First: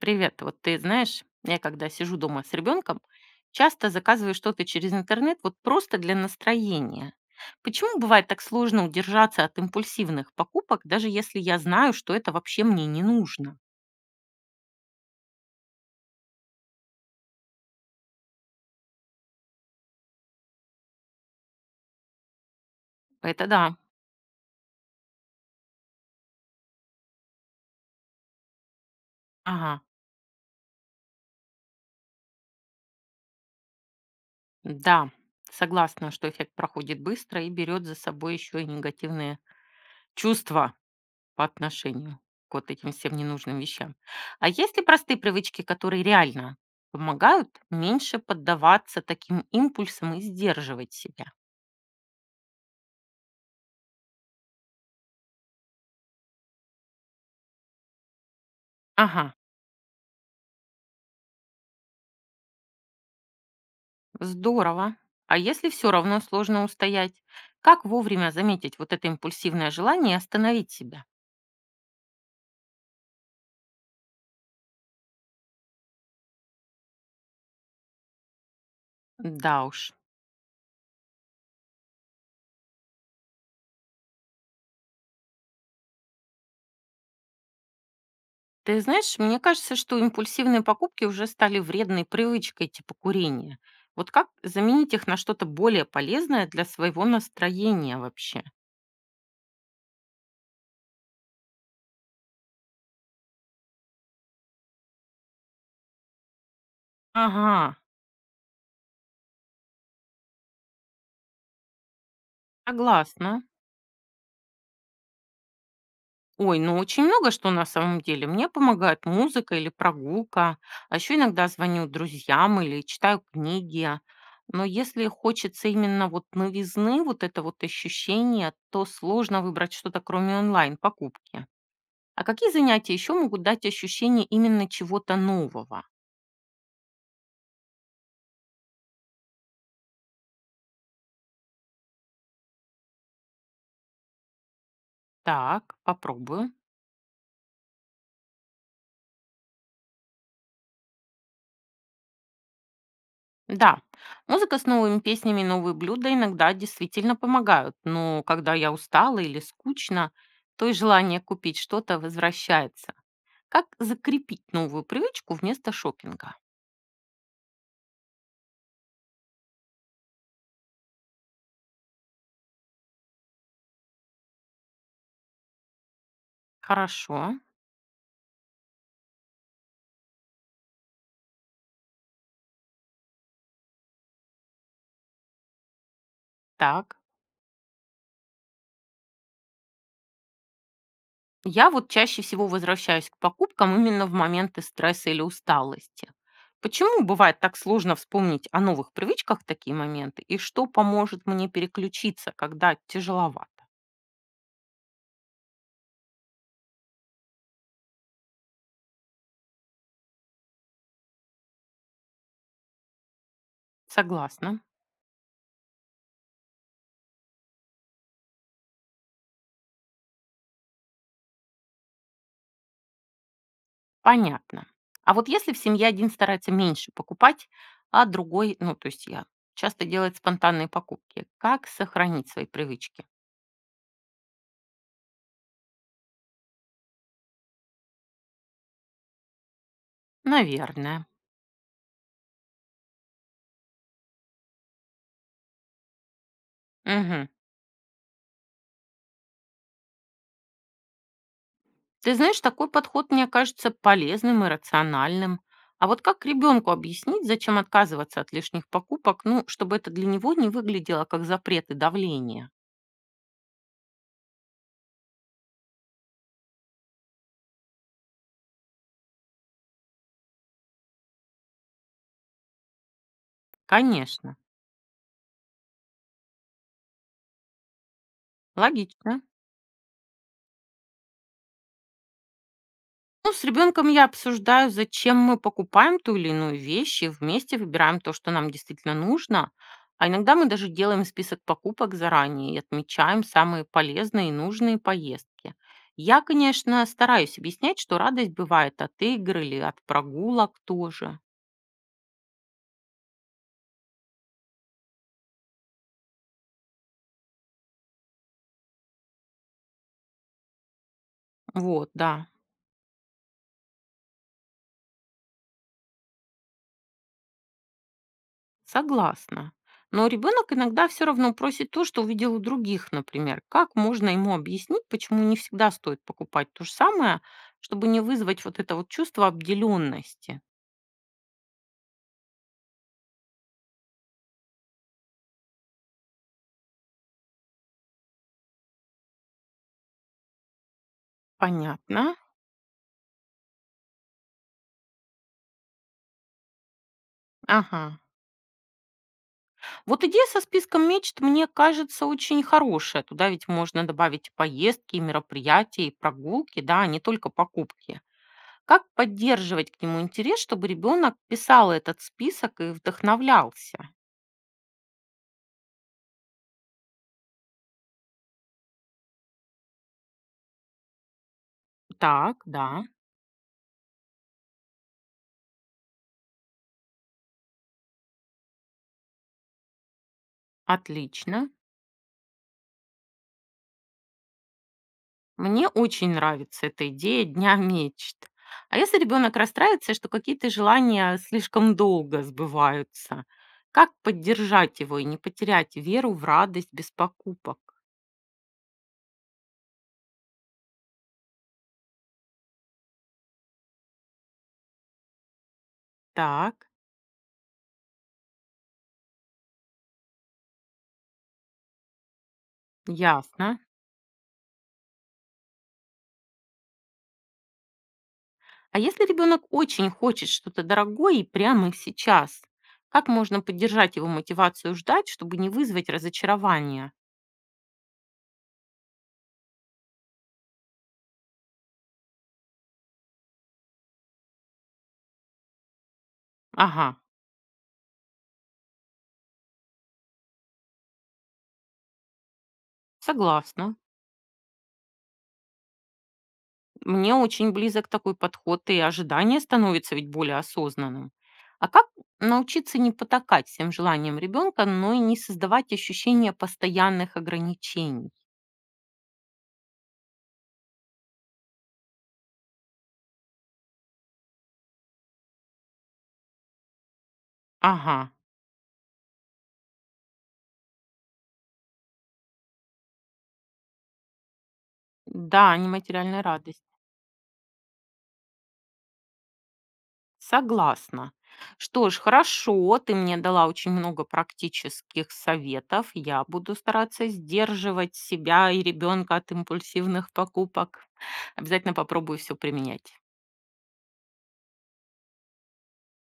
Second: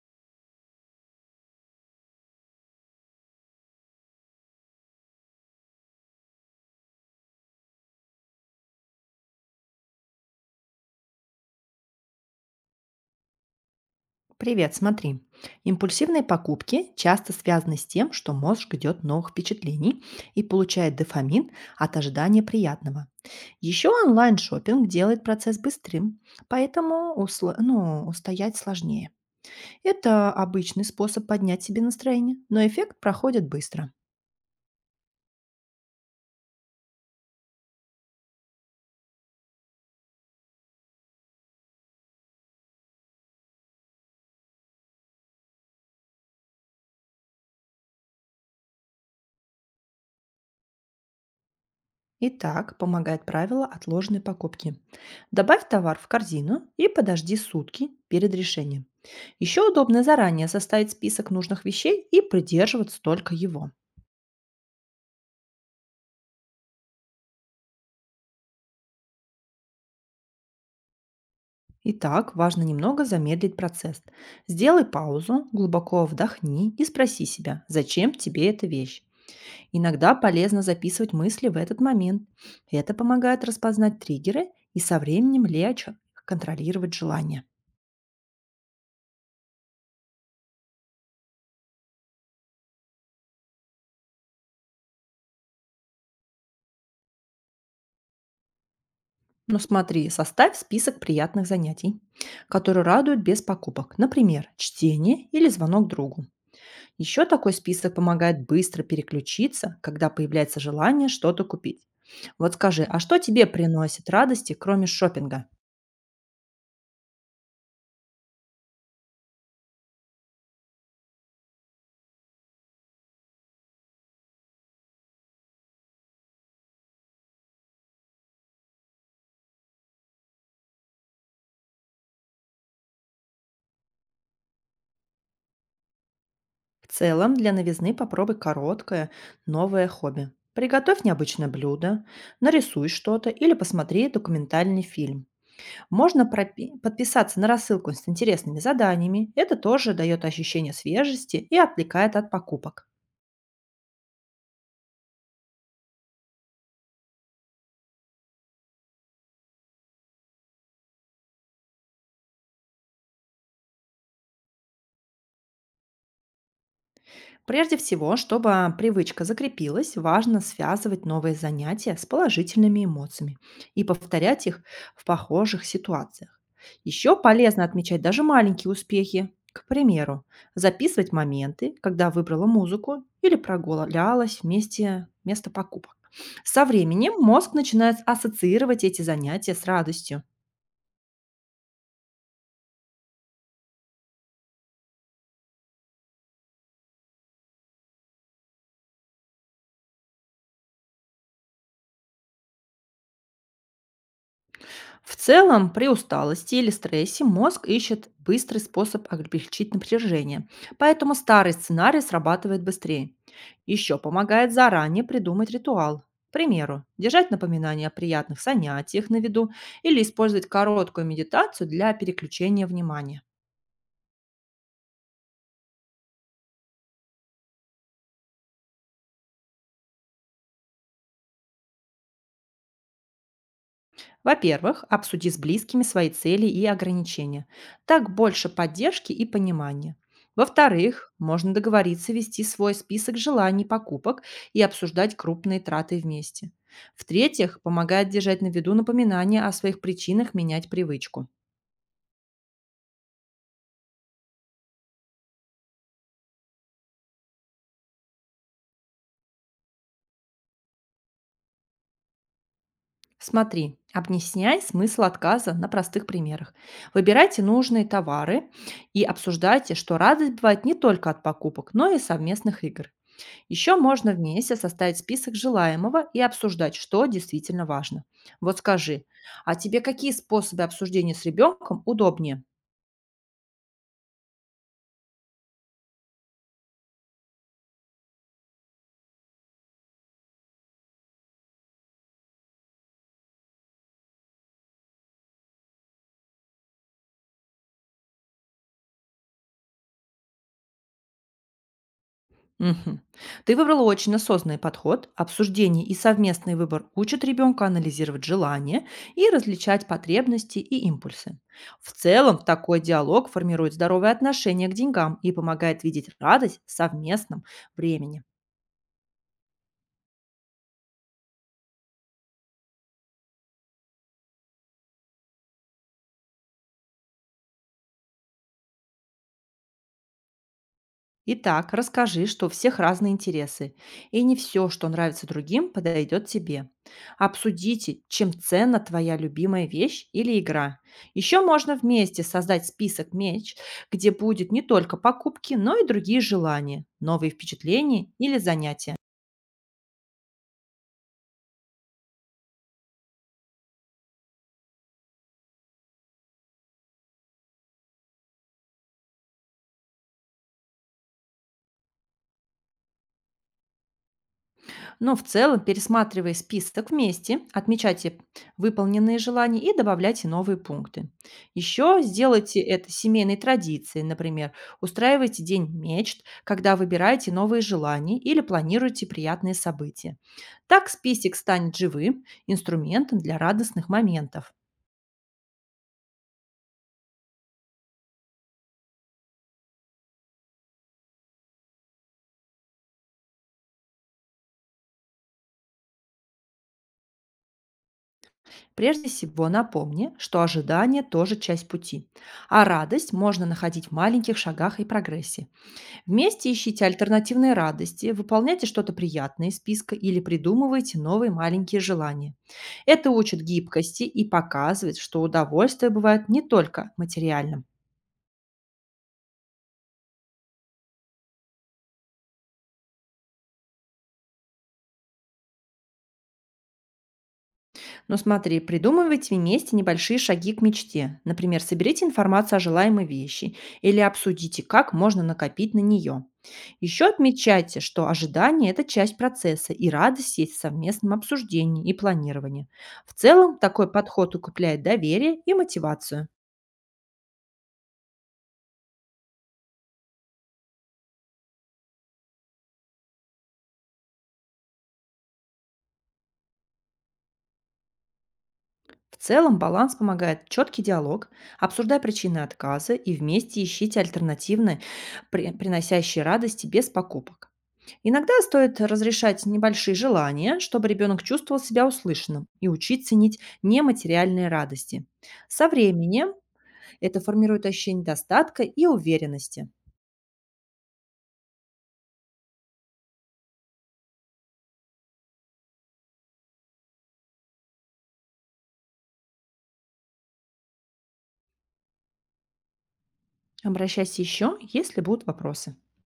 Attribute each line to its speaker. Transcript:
Speaker 1: Привет. Вот ты знаешь, я когда сижу дома с ребенком, часто заказываю что-то через интернет, вот, просто для настроения. Почему бывает так сложно удержаться от импульсивных покупок, даже если я знаю, что это вообще мне не нужно?
Speaker 2: Привет, смотри. Импульсивные покупки часто связаны с тем, что мозг ждет новых впечатлений и получает дофамин от ожидания приятного.
Speaker 1: Это да.
Speaker 2: Еще онлайн-шопинг делает процесс быстрым, поэтому устоять сложнее.
Speaker 1: Ага.
Speaker 2: Это обычный способ поднять себе настроение, но эффект проходит быстро.
Speaker 1: Да. Согласна, что эффект проходит быстро и берет за собой еще и негативные чувства по отношению к вот этим всем ненужным вещам. А есть ли простые привычки, которые реально помогают меньше поддаваться таким импульсам и сдерживать себя?
Speaker 2: Итак, помогает правило отложенной покупки. Добавь товар в корзину и подожди сутки перед решением.
Speaker 1: Ага,
Speaker 2: Еще удобно заранее составить список нужных вещей и придерживаться только его.
Speaker 1: здорово. А если все равно сложно устоять, как вовремя заметить вот это импульсивное желание и остановить себя?
Speaker 2: Итак, важно немного замедлить процесс. Сделай паузу, глубоко вдохни и спроси себя, зачем тебе эта вещь.
Speaker 1: Да уж.
Speaker 2: Иногда полезно записывать мысли в этот момент. Это помогает распознать триггеры и со временем легче контролировать желания.
Speaker 1: Ты знаешь, мне кажется, что импульсивные покупки уже стали вредной привычкой типа курения. Вот как заменить их на что-то более полезное для своего настроения вообще?
Speaker 2: Ну смотри, составь список приятных занятий, которые радуют без покупок. Например, чтение или звонок другу. Еще такой
Speaker 1: Ага.
Speaker 2: список помогает быстро переключиться, когда появляется желание что-то купить. Вот скажи, а что
Speaker 1: Согласна.
Speaker 2: тебе приносит радости, кроме шопинга?
Speaker 1: Ой, ну очень много что на самом деле. Мне помогает музыка или прогулка, а еще иногда звоню друзьям или читаю книги. Но если хочется именно вот новизны, вот это вот ощущение, то сложно выбрать что-то кроме онлайн-покупки. А какие занятия еще могут дать ощущение именно чего-то нового?
Speaker 2: В целом, для новизны попробуй короткое, новое хобби. Приготовь необычное блюдо, нарисуй что-то или посмотри документальный фильм.
Speaker 1: Так,
Speaker 2: Можно
Speaker 1: попробую.
Speaker 2: подписаться на рассылку с интересными заданиями. Это тоже дает ощущение свежести и отвлекает от покупок.
Speaker 1: Да, музыка с новыми песнями и новые блюда иногда действительно помогают, но когда я устала или скучно, то и желание купить что-то возвращается. Как закрепить новую привычку вместо шопинга?
Speaker 2: Прежде всего, чтобы привычка закрепилась, важно связывать новые занятия с положительными эмоциями и повторять их в похожих ситуациях. Еще
Speaker 1: Хорошо,
Speaker 2: полезно отмечать даже маленькие успехи. К примеру, записывать моменты, когда выбрала музыку или прогулялась вместе место покупок. Со
Speaker 1: так.
Speaker 2: временем мозг начинает ассоциировать эти занятия с радостью.
Speaker 1: Я вот чаще всего возвращаюсь к покупкам именно в моменты стресса или усталости. Почему бывает так сложно вспомнить о новых привычках в такие моменты и что поможет мне переключиться, когда тяжеловато?
Speaker 2: В целом, при усталости или стрессе мозг ищет быстрый способ облегчить напряжение, поэтому старый сценарий срабатывает быстрее. Еще помогает
Speaker 1: Согласна.
Speaker 2: заранее придумать ритуал. К примеру, держать напоминания о приятных занятиях на виду или использовать короткую медитацию для переключения внимания.
Speaker 1: Понятно. А вот если в семье один старается меньше покупать, а другой, ну, то есть я, часто делает спонтанные покупки, как сохранить свои привычки?
Speaker 2: Во-первых, обсуди с близкими свои цели и ограничения. Так больше поддержки и понимания.
Speaker 1: Наверное.
Speaker 2: Во-вторых, можно договориться вести свой список желаний покупок и обсуждать крупные траты вместе.
Speaker 1: Мгм.
Speaker 2: В-третьих, помогает держать на виду напоминания о своих причинах менять привычку.
Speaker 1: Ты знаешь, такой подход мне кажется полезным и рациональным. А вот как ребенку объяснить, зачем отказываться от лишних покупок, ну, чтобы это для него не выглядело как запрет и давление?
Speaker 2: Смотри, объясняй смысл отказа на простых примерах. Выбирайте нужные товары и обсуждайте, что радость бывает не только от покупок, но и совместных игр. Еще можно
Speaker 1: Конечно.
Speaker 2: вместе составить список желаемого и обсуждать, что действительно важно. Вот скажи,
Speaker 1: Логично.
Speaker 2: а тебе какие способы обсуждения с ребенком удобнее?
Speaker 1: Ну, с ребенком я обсуждаю, зачем мы покупаем ту или иную вещь, и вместе выбираем то, что нам действительно нужно. А иногда мы даже делаем список покупок заранее и отмечаем самые полезные и нужные поездки. Я, конечно, стараюсь объяснять, что радость бывает от игр или от прогулок тоже.
Speaker 2: Мгм. Ты выбрала очень осознанный подход. Обсуждение и совместный выбор учат ребенка анализировать желания и различать потребности и импульсы.
Speaker 1: Вот,
Speaker 2: В
Speaker 1: да.
Speaker 2: целом, такой диалог формирует здоровые отношения к деньгам и помогает видеть радость в совместном времени.
Speaker 1: Согласна. Но ребенок иногда все равно просит то, что увидел у других, например. Как можно ему объяснить, почему не всегда стоит покупать то же самое, чтобы не вызвать вот это вот чувство обделенности?
Speaker 2: Итак, расскажи, что у всех разные интересы, и не все, что нравится другим, подойдет тебе. Обсудите, чем ценна твоя любимая вещь или игра. Еще можно
Speaker 1: Понятно.
Speaker 2: вместе создать список меч, где будет не только покупки, но и другие желания, новые
Speaker 1: Ага.
Speaker 2: впечатления или занятия.
Speaker 1: Вот идея со списком мечт мне кажется очень хорошая. Туда ведь можно добавить и поездки, и мероприятия, и прогулки, да, а не только покупки. Как поддерживать к нему интерес, чтобы ребенок писал этот список и вдохновлялся?
Speaker 2: Но в целом, пересматривая список вместе, отмечайте выполненные желания и добавляйте новые пункты. Еще
Speaker 1: Так,
Speaker 2: сделайте
Speaker 1: да,
Speaker 2: это семейной традицией, например, устраивайте день мечт, когда выбираете новые желания или планируете приятные события. Так список
Speaker 1: отлично.
Speaker 2: станет живым инструментом для радостных моментов.
Speaker 1: Мне очень нравится эта идея дня мечт. А если ребенок расстраивается, что какие-то желания слишком долго сбываются, как поддержать его и не потерять веру в радость без покупок?
Speaker 2: Прежде всего напомни, что ожидание тоже часть пути, а радость можно находить в маленьких шагах и прогрессе. Вместе
Speaker 1: Так,
Speaker 2: ищите альтернативные радости, выполняйте что-то приятное из списка или придумывайте новые маленькие желания. Это учит
Speaker 1: ясно.
Speaker 2: гибкости и показывает, что удовольствие бывает не только материальным.
Speaker 1: А если ребенок очень хочет что-то дорогое и прямо сейчас, как можно поддержать его мотивацию ждать, чтобы не вызвать разочарования?
Speaker 2: Но смотри, придумывайте вместе небольшие шаги к мечте. Например, соберите информацию о желаемой вещи или обсудите, как можно накопить на нее.
Speaker 1: Ага,
Speaker 2: Еще отмечайте, что ожидание– это часть процесса, и радость есть в совместном обсуждении и планировании. В целом,
Speaker 1: согласна.
Speaker 2: такой подход укрепляет доверие и мотивацию.
Speaker 1: Мне очень близок такой подход, и ожидание становится ведь более осознанным. А как научиться не потакать всем желаниям ребенка, но и не создавать ощущение постоянных ограничений?
Speaker 2: В целом баланс помогает четкий диалог, обсуждай причины отказа и вместе ищите альтернативные, приносящие радости без покупок.
Speaker 1: Ага,
Speaker 2: Иногда стоит разрешать небольшие желания, чтобы ребенок чувствовал себя услышанным и учить ценить нематериальные радости.
Speaker 1: да,
Speaker 2: Со
Speaker 1: нематериальная
Speaker 2: временем
Speaker 1: радость.
Speaker 2: это формирует ощущение достатка и уверенности.
Speaker 1: Согласна. Что ж, хорошо, ты мне дала очень много практических советов. Я буду стараться сдерживать себя и ребенка от импульсивных покупок. Обязательно попробую все применять.
Speaker 2: Обращайся еще, если будут вопросы.